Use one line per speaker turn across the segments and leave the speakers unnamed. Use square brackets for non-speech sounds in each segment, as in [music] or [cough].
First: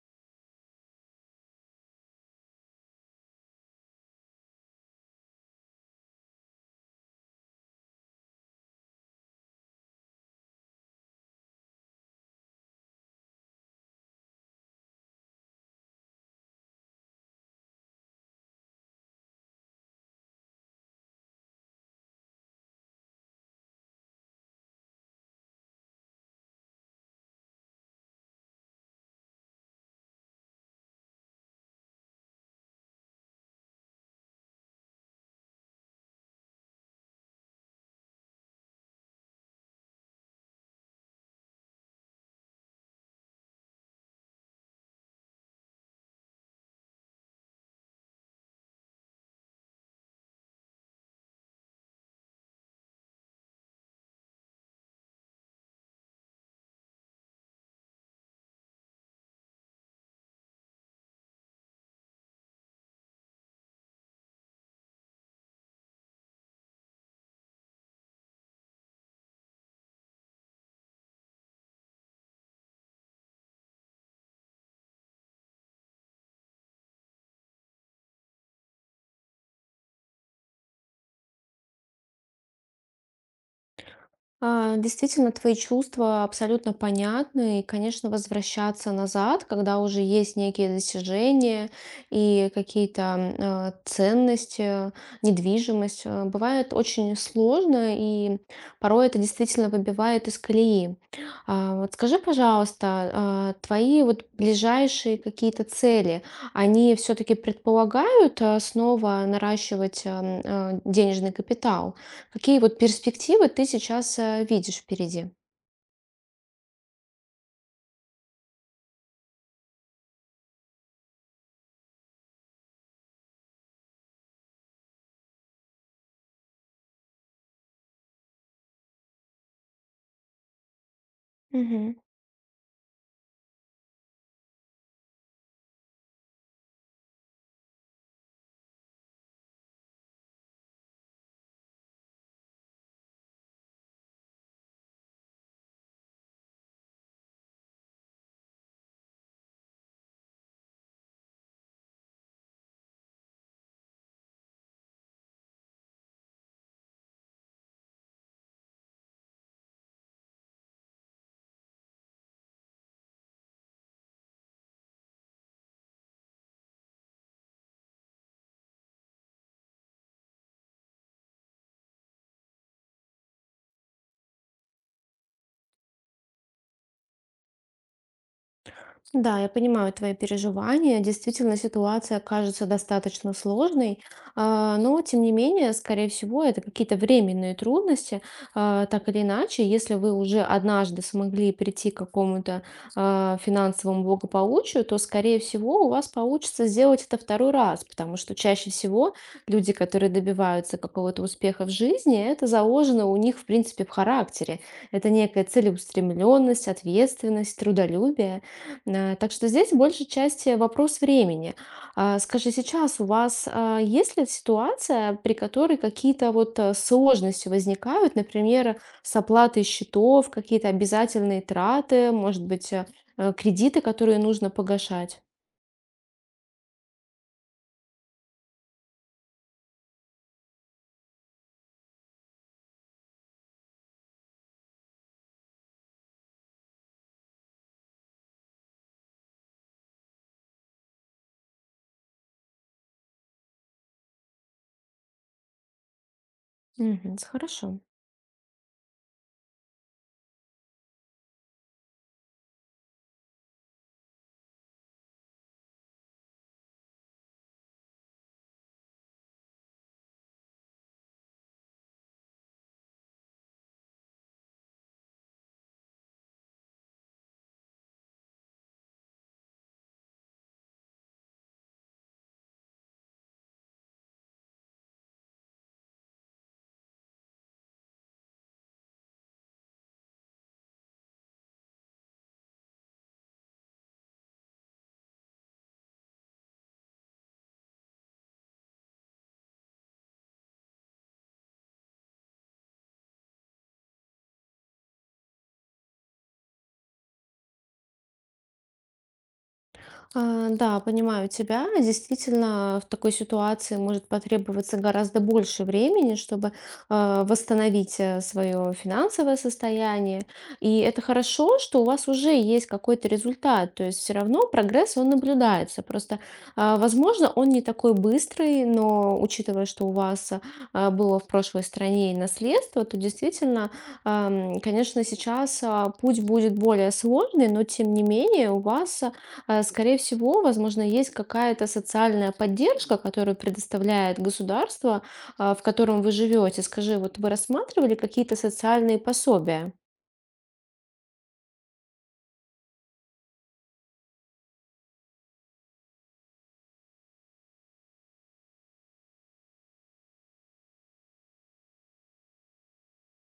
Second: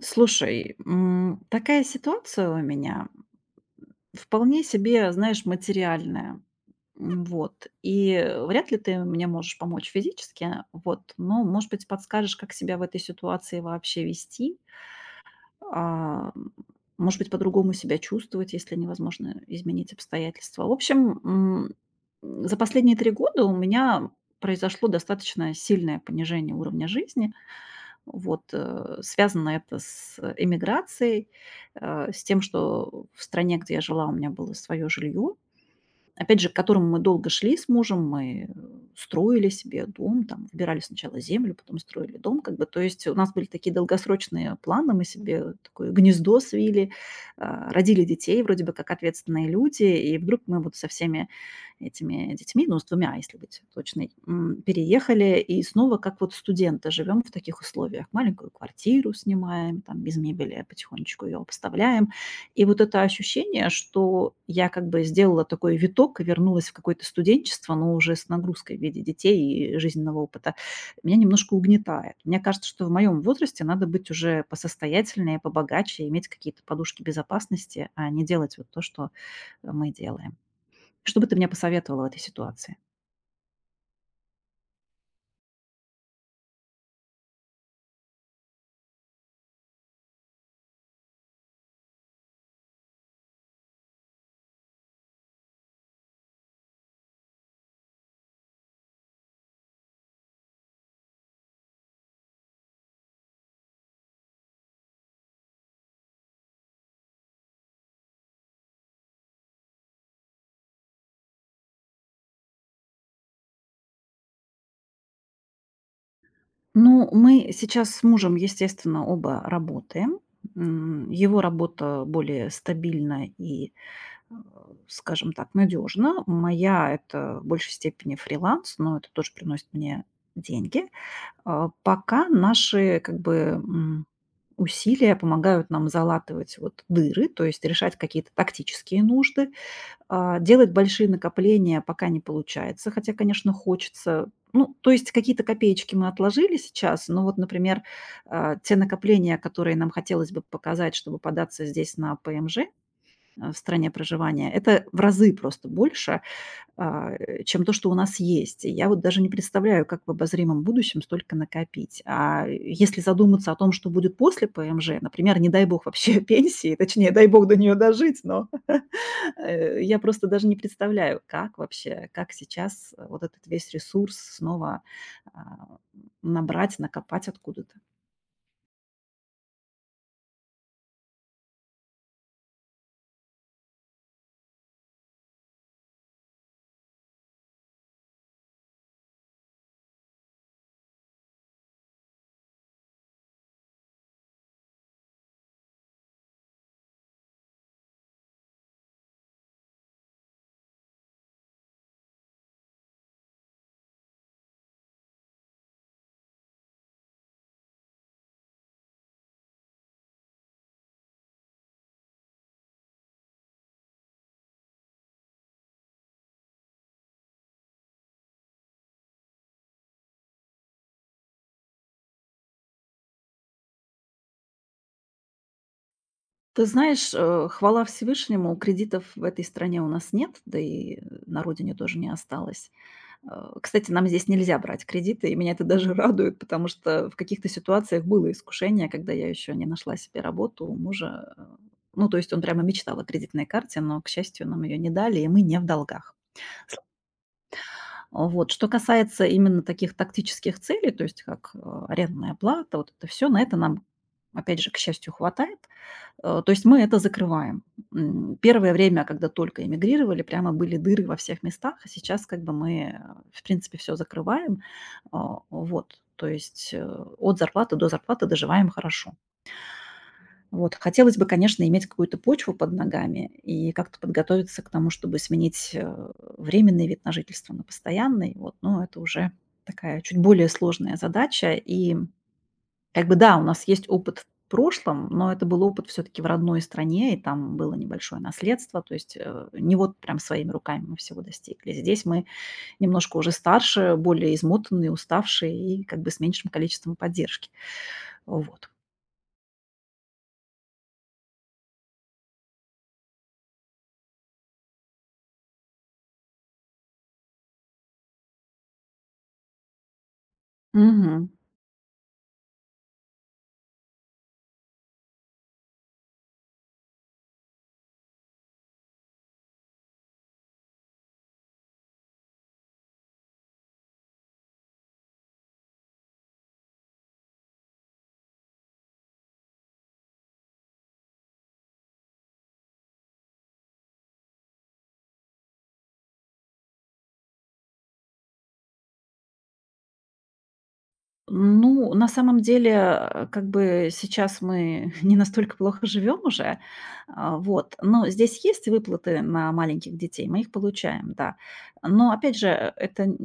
Слушай, такая ситуация у меня вполне себе, знаешь, материальная. Вряд ли ты мне можешь помочь физически. Вот. Но, может быть, подскажешь, как себя в этой ситуации вообще вести. А, м, Может быть, по-другому себя чувствовать, если невозможно изменить обстоятельства. В общем, за последние три года у меня произошло достаточно сильное понижение уровня жизни. Связано это с эмиграцией, с тем, что в стране, где я жила, у меня было свое жилье, опять же, к которому мы долго шли с мужем. Мы строили себе дом, там, выбирали сначала землю, потом строили дом, как бы, то есть у нас были такие долгосрочные планы, мы себе такое гнездо свили, родили детей вроде бы как ответственные люди, и вдруг мы вот со всеми этими детьми, ну, с двумя, если быть точной, переехали, и снова как вот студенты живем в таких условиях, маленькую квартиру снимаем, там, без мебели потихонечку ее обставляем, и вот это ощущение, что я как бы сделала такой виток и вернулась в какое-то студенчество, но уже с нагрузкой в виде детей и жизненного опыта, меня немножко угнетает. Мне кажется, что в моем возрасте надо быть уже посостоятельнее, побогаче, иметь какие-то подушки безопасности, а не делать вот то, что мы делаем. Что бы ты мне посоветовала в этой ситуации?
Действительно, твои чувства абсолютно понятны, и, конечно, возвращаться назад, когда уже есть некие достижения и какие-то ценности, недвижимость, бывает очень сложно, и порой это действительно выбивает из колеи. Вот скажи, пожалуйста, твои вот ближайшие какие-то цели, они все-таки предполагают снова наращивать денежный капитал? Какие вот перспективы ты сейчас видишь впереди?
Ну, мы сейчас с мужем, естественно, оба работаем. Его работа более стабильна и, э, скажем так, надежно. Моя — это в большей степени фриланс, но это тоже приносит мне деньги.
Мгм.
Пока наши, как бы, усилия помогают нам залатывать вот дыры, то есть решать какие-то тактические нужды. Делать большие накопления пока не получается, хотя, конечно, хочется. Ну, то есть какие-то копеечки мы отложили сейчас, но вот, например, те накопления, которые нам хотелось бы показать, чтобы податься здесь на ПМЖ в стране проживания. Это в разы просто больше, чем то, что у нас есть. И я вот даже не представляю, как в обозримом будущем столько накопить. Если задуматься о том, что будет после ПМЖ, например, не дай бог вообще [laughs] пенсии, точнее, дай бог до нее дожить, но [laughs] я просто даже не представляю, как вообще, как сейчас, вот этот весь ресурс снова а, набрать, накопать откуда-то.
Да, я понимаю твои переживания. Действительно, ситуация кажется достаточно сложной, но тем не менее, скорее всего, это какие-то временные трудности. Так или иначе, если вы уже однажды смогли прийти к какому-то финансовому благополучию, то, скорее всего, у вас получится сделать это второй раз, потому что чаще всего люди, которые добиваются какого-то успеха в жизни, это заложено у них, в принципе, в характере. Это некая целеустремленность, ответственность, трудолюбие. Так что здесь большей части вопрос времени. Скажи, сейчас у вас есть ли ситуация, при которой какие-то вот сложности возникают, например, с оплатой счетов, какие-то обязательные траты, может быть, кредиты, которые нужно погашать?
Ты знаешь, хвала Всевышнему, кредитов в этой стране у нас нет, да и на родине тоже не осталось. Кстати, нам здесь нельзя брать кредиты, и меня это даже [laughs] радует, потому что в каких-то ситуациях было искушение, когда я еще не нашла себе работу у мужа. Ну, то есть он прямо мечтал о кредитной карте, но, к счастью, нам ее не дали, и мы не в долгах.
Мгм. Хорошо.
Вот. Что касается именно таких тактических целей, то есть как, арендная плата, вот это все, на это нам, опять же, к счастью, хватает. То есть мы это закрываем. Первое время, когда только эмигрировали, прямо были дыры во всех местах, а сейчас как бы мы, в принципе, все закрываем. Вот, то есть, от зарплаты до зарплаты доживаем хорошо. Вот. Хотелось бы, конечно, иметь какую-то почву под ногами и как-то подготовиться к тому, чтобы сменить, временный вид на жительство на постоянный. Вот. Но это уже такая чуть более сложная задача. И как бы да, у нас есть опыт в прошлом, но это был опыт все-таки в родной стране, и там было небольшое наследство. То есть, не вот прям своими руками мы всего достигли. Здесь мы немножко уже старше, более измотанные, уставшие и как бы с меньшим количеством поддержки. Вот.
Да, понимаю тебя. Действительно, в такой ситуации может потребоваться гораздо больше времени, чтобы восстановить свое финансовое состояние. И это
Мгм.
хорошо, что у вас уже есть какой-то результат. То есть все равно прогресс, он наблюдается. Просто, возможно, он не такой быстрый, но учитывая, что у вас было в прошлой стране и наследство, то действительно, конечно, сейчас путь будет более сложный, но тем не менее у вас скорее всего, возможно, есть какая-то социальная поддержка, которую предоставляет государство, в котором вы живете. Скажи, вот вы рассматривали какие-то социальные пособия?
Ну, на самом деле, как бы сейчас мы [laughs] не настолько плохо живем уже, вот. Но здесь есть выплаты на маленьких детей, мы их получаем, да. Но опять же,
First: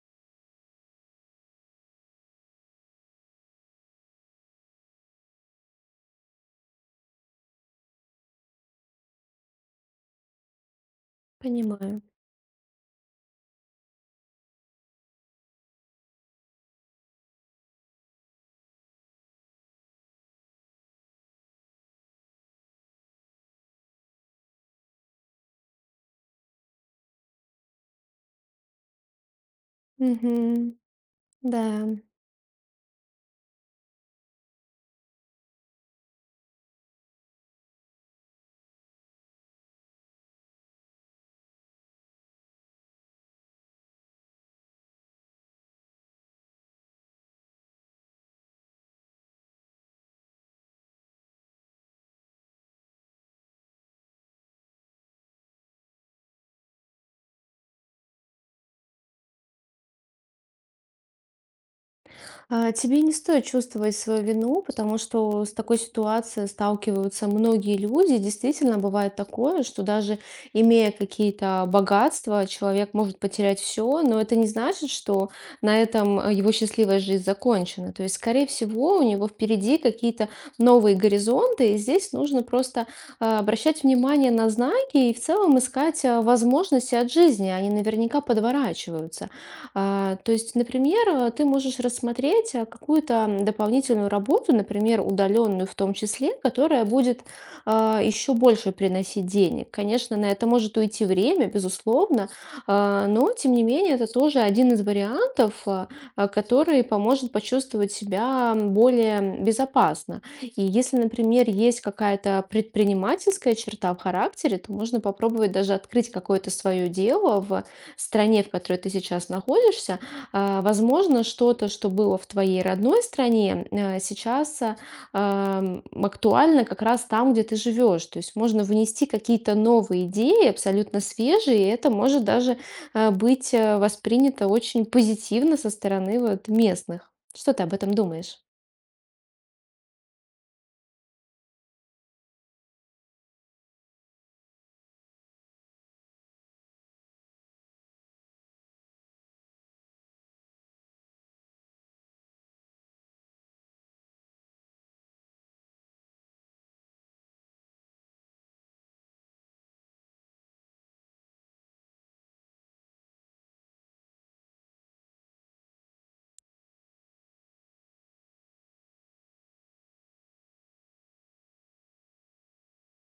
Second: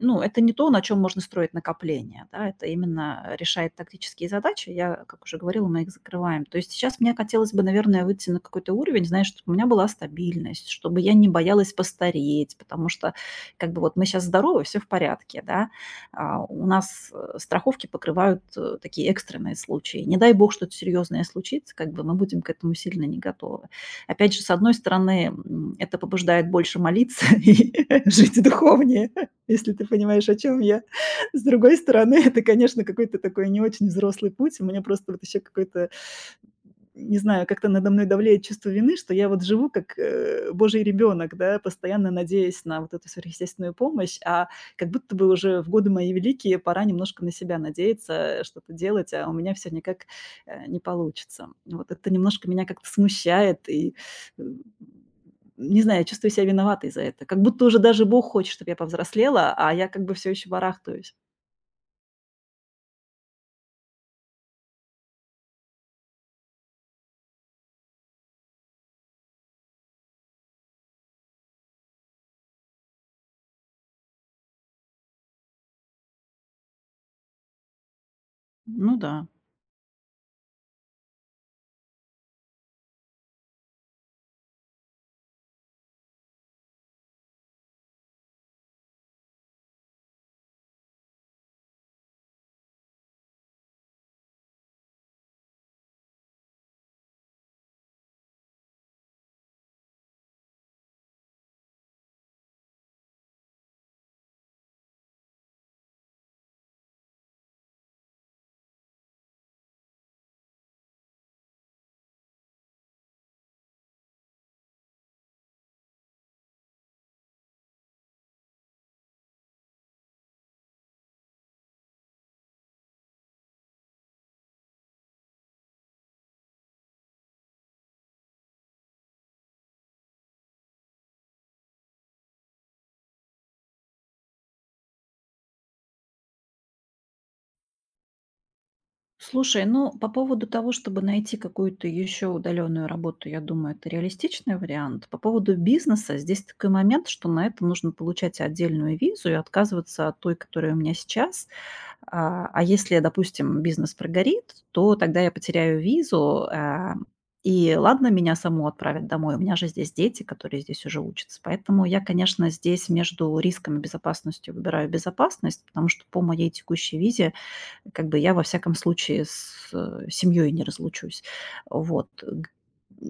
ну, это не то, на чем можно строить накопление, да, это именно решает тактические задачи. Я, как уже говорила, мы их закрываем. То есть сейчас мне хотелось бы, наверное, выйти на какой-то уровень, знаешь, чтобы у меня была стабильность, чтобы я не боялась
Понимаю.
постареть, потому что как бы вот мы сейчас здоровы, все в порядке, да, у нас, страховки покрывают, такие экстренные случаи. Не дай бог что-то серьезное случится, как бы мы будем к этому сильно не готовы. Опять же, с одной стороны, это побуждает больше молиться [laughs] и жить духовнее, [laughs] если ты понимаешь, о чем
Мгм.
я. С
Да.
другой стороны, [laughs] это, конечно, какой-то такой не очень взрослый путь. У меня просто вот еще какой-то, не знаю, как-то надо мной давлеет чувство вины, что я вот живу как, божий ребенок, да, постоянно надеясь на вот эту сверхъестественную помощь, а как будто бы уже в годы мои великие пора немножко на себя надеяться, что-то делать, а у меня все никак, не получится. Вот это немножко меня как-то смущает и, м, не знаю, я чувствую себя виноватой за это. Как будто уже даже Бог хочет, чтобы я повзрослела, а я как бы все еще барахтаюсь.
Тебе не стоит чувствовать свою вину, потому что с такой ситуацией сталкиваются многие люди. Действительно, бывает такое, что даже имея какие-то богатства, человек может потерять все, но это не значит, что на этом его счастливая жизнь закончена. То есть, скорее
Ну
всего, у
да.
него впереди какие-то новые горизонты, и здесь нужно просто обращать внимание на знаки и в целом искать возможности от жизни. Они наверняка подворачиваются. То есть, например, ты можешь рассмотреть какую-то дополнительную работу, например, удаленную в том числе, которая будет еще больше приносить денег. Конечно, на это может уйти время, безусловно, но, тем не менее, это тоже один из вариантов, который поможет почувствовать себя более безопасно. И если, например, есть какая-то предпринимательская черта в характере, то можно попробовать даже открыть какое-то свое дело в стране, в которой ты сейчас находишься, возможно, что-то, что было в твоей родной стране, сейчас актуально как раз там, где ты живешь. То есть можно внести какие-то новые идеи, абсолютно свежие, и это может даже быть воспринято очень позитивно со стороны вот местных. Что ты об этом думаешь?
Слушай, ну, по поводу того, чтобы найти какую-то еще удаленную работу, я думаю, это реалистичный вариант. По поводу бизнеса, здесь такой момент, что на это нужно получать отдельную визу и отказываться от той, которая у меня сейчас. А если, допустим, бизнес прогорит, то тогда я потеряю визу, и ладно, меня саму отправят домой. У меня же здесь дети, которые здесь уже учатся. Поэтому я, конечно, здесь между риском и безопасностью выбираю безопасность, потому что по моей текущей визе как бы я, во всяком случае, с, семьей не разлучусь. Вот. Г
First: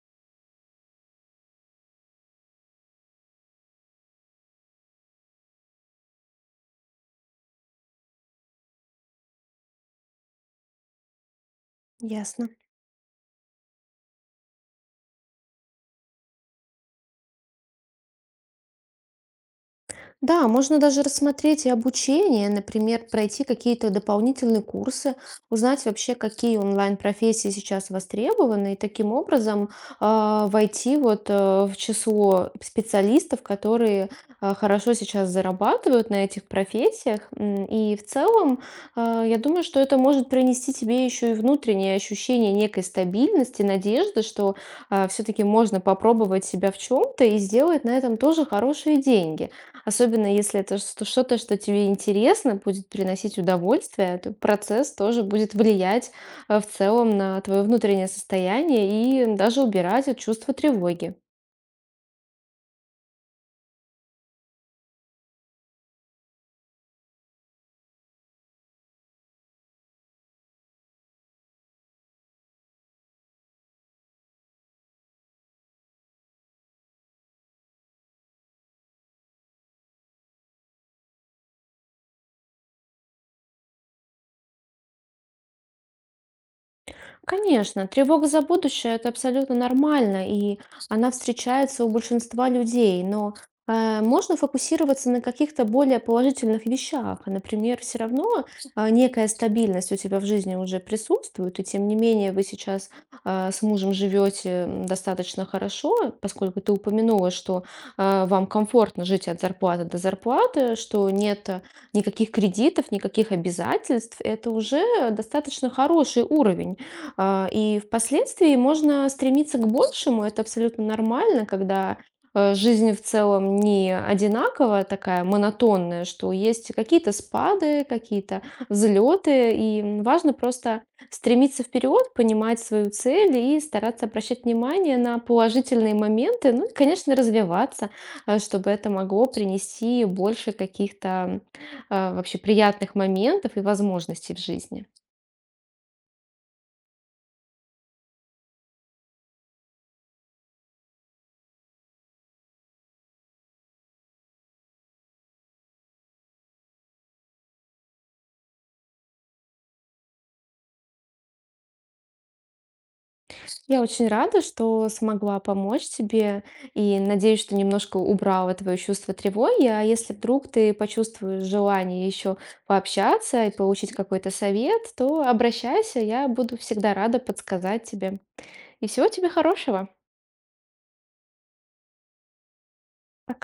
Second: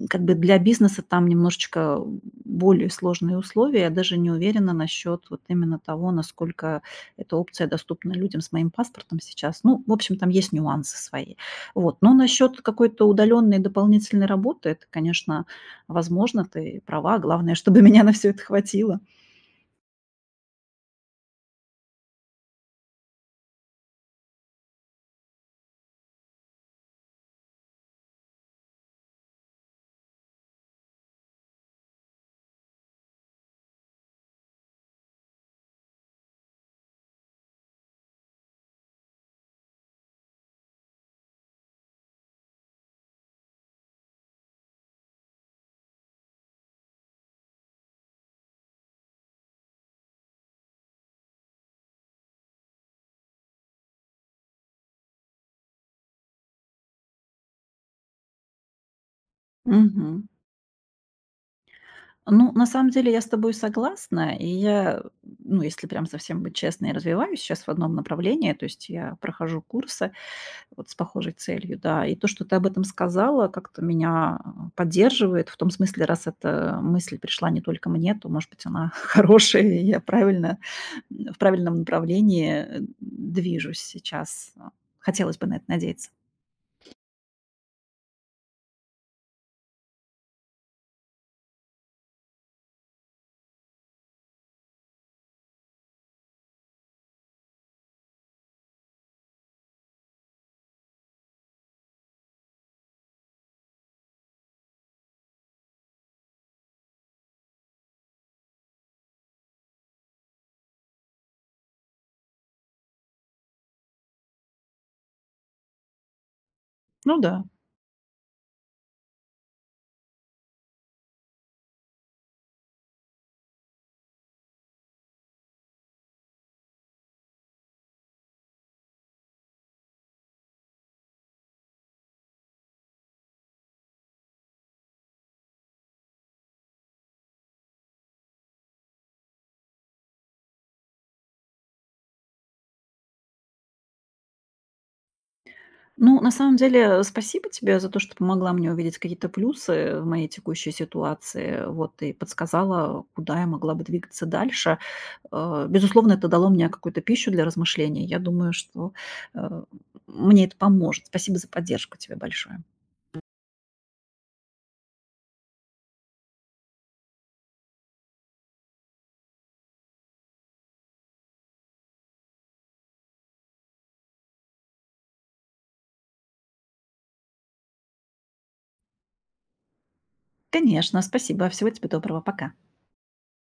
Как бы для бизнеса там немножечко более сложные условия. Я даже не уверена насчет вот именно того, насколько эта опция доступна людям с моим паспортом сейчас. Ну, в общем, там есть нюансы свои. Вот. Но
Ясно.
насчет какой-то удаленной дополнительной работы — это, конечно, возможно, ты права. Главное, [laughs] чтобы меня на все это хватило.
Да, можно даже рассмотреть и обучение, например, пройти какие-то дополнительные курсы, узнать вообще, какие онлайн-профессии сейчас востребованы, и таким образом войти в число специалистов, которые хорошо сейчас зарабатывают на этих профессиях. И в целом, я думаю, что это может принести тебе еще и внутреннее ощущение некой стабильности, надежды, что все-таки можно попробовать себя в чем-то и сделать на этом тоже хорошие деньги. Особенно если это что-то, что тебе интересно, будет приносить удовольствие, то процесс тоже будет влиять в целом на твое внутреннее состояние и даже убирать от
Мгм.
чувства тревоги.
Ну, на самом деле я с тобой согласна. И я, ну, если прям совсем быть честной, развиваюсь сейчас в одном направлении, то есть я прохожу курсы вот с похожей целью, да. И то, что ты об этом сказала, как-то меня поддерживает. В том смысле, раз эта мысль пришла не только мне, то, может быть, она [laughs] хорошая, и я правильно, в правильном направлении движусь сейчас. Хотелось бы на это надеяться.
Конечно, тревога за будущее это абсолютно нормально, и она встречается у большинства людей, но можно фокусироваться на каких-то более положительных вещах. Например, все равно некая стабильность у тебя в жизни уже присутствует, и тем не менее вы сейчас с мужем живете достаточно хорошо, поскольку ты упомянула, что вам комфортно жить от зарплаты до зарплаты, что нет никаких кредитов, никаких обязательств. Это уже достаточно хороший уровень.
Ну да.
И впоследствии можно стремиться к большему. Это абсолютно нормально, когда жизнь в целом не одинаковая, такая монотонная, что есть какие-то спады, какие-то взлеты, и важно просто стремиться вперед, понимать свою цель и стараться обращать внимание на положительные моменты, ну и, конечно, развиваться, чтобы это могло принести больше каких-то вообще приятных моментов и возможностей в жизни.
Ну, на самом деле, спасибо тебе за то, что помогла мне увидеть какие-то плюсы в моей текущей ситуации, вот, и подсказала, куда я могла бы двигаться дальше. Безусловно, это дало мне какую-то пищу для размышлений. Я думаю, что, э, мне это поможет. Спасибо за поддержку тебе большое.
Я очень рада, что смогла помочь тебе, и надеюсь, что немножко убрала твое чувство тревоги. А если вдруг ты почувствуешь желание еще пообщаться и получить какой-то совет, то обращайся, я буду всегда рада подсказать тебе. И всего тебе хорошего.
Конечно, спасибо. Всего тебе доброго. Пока.
Пока.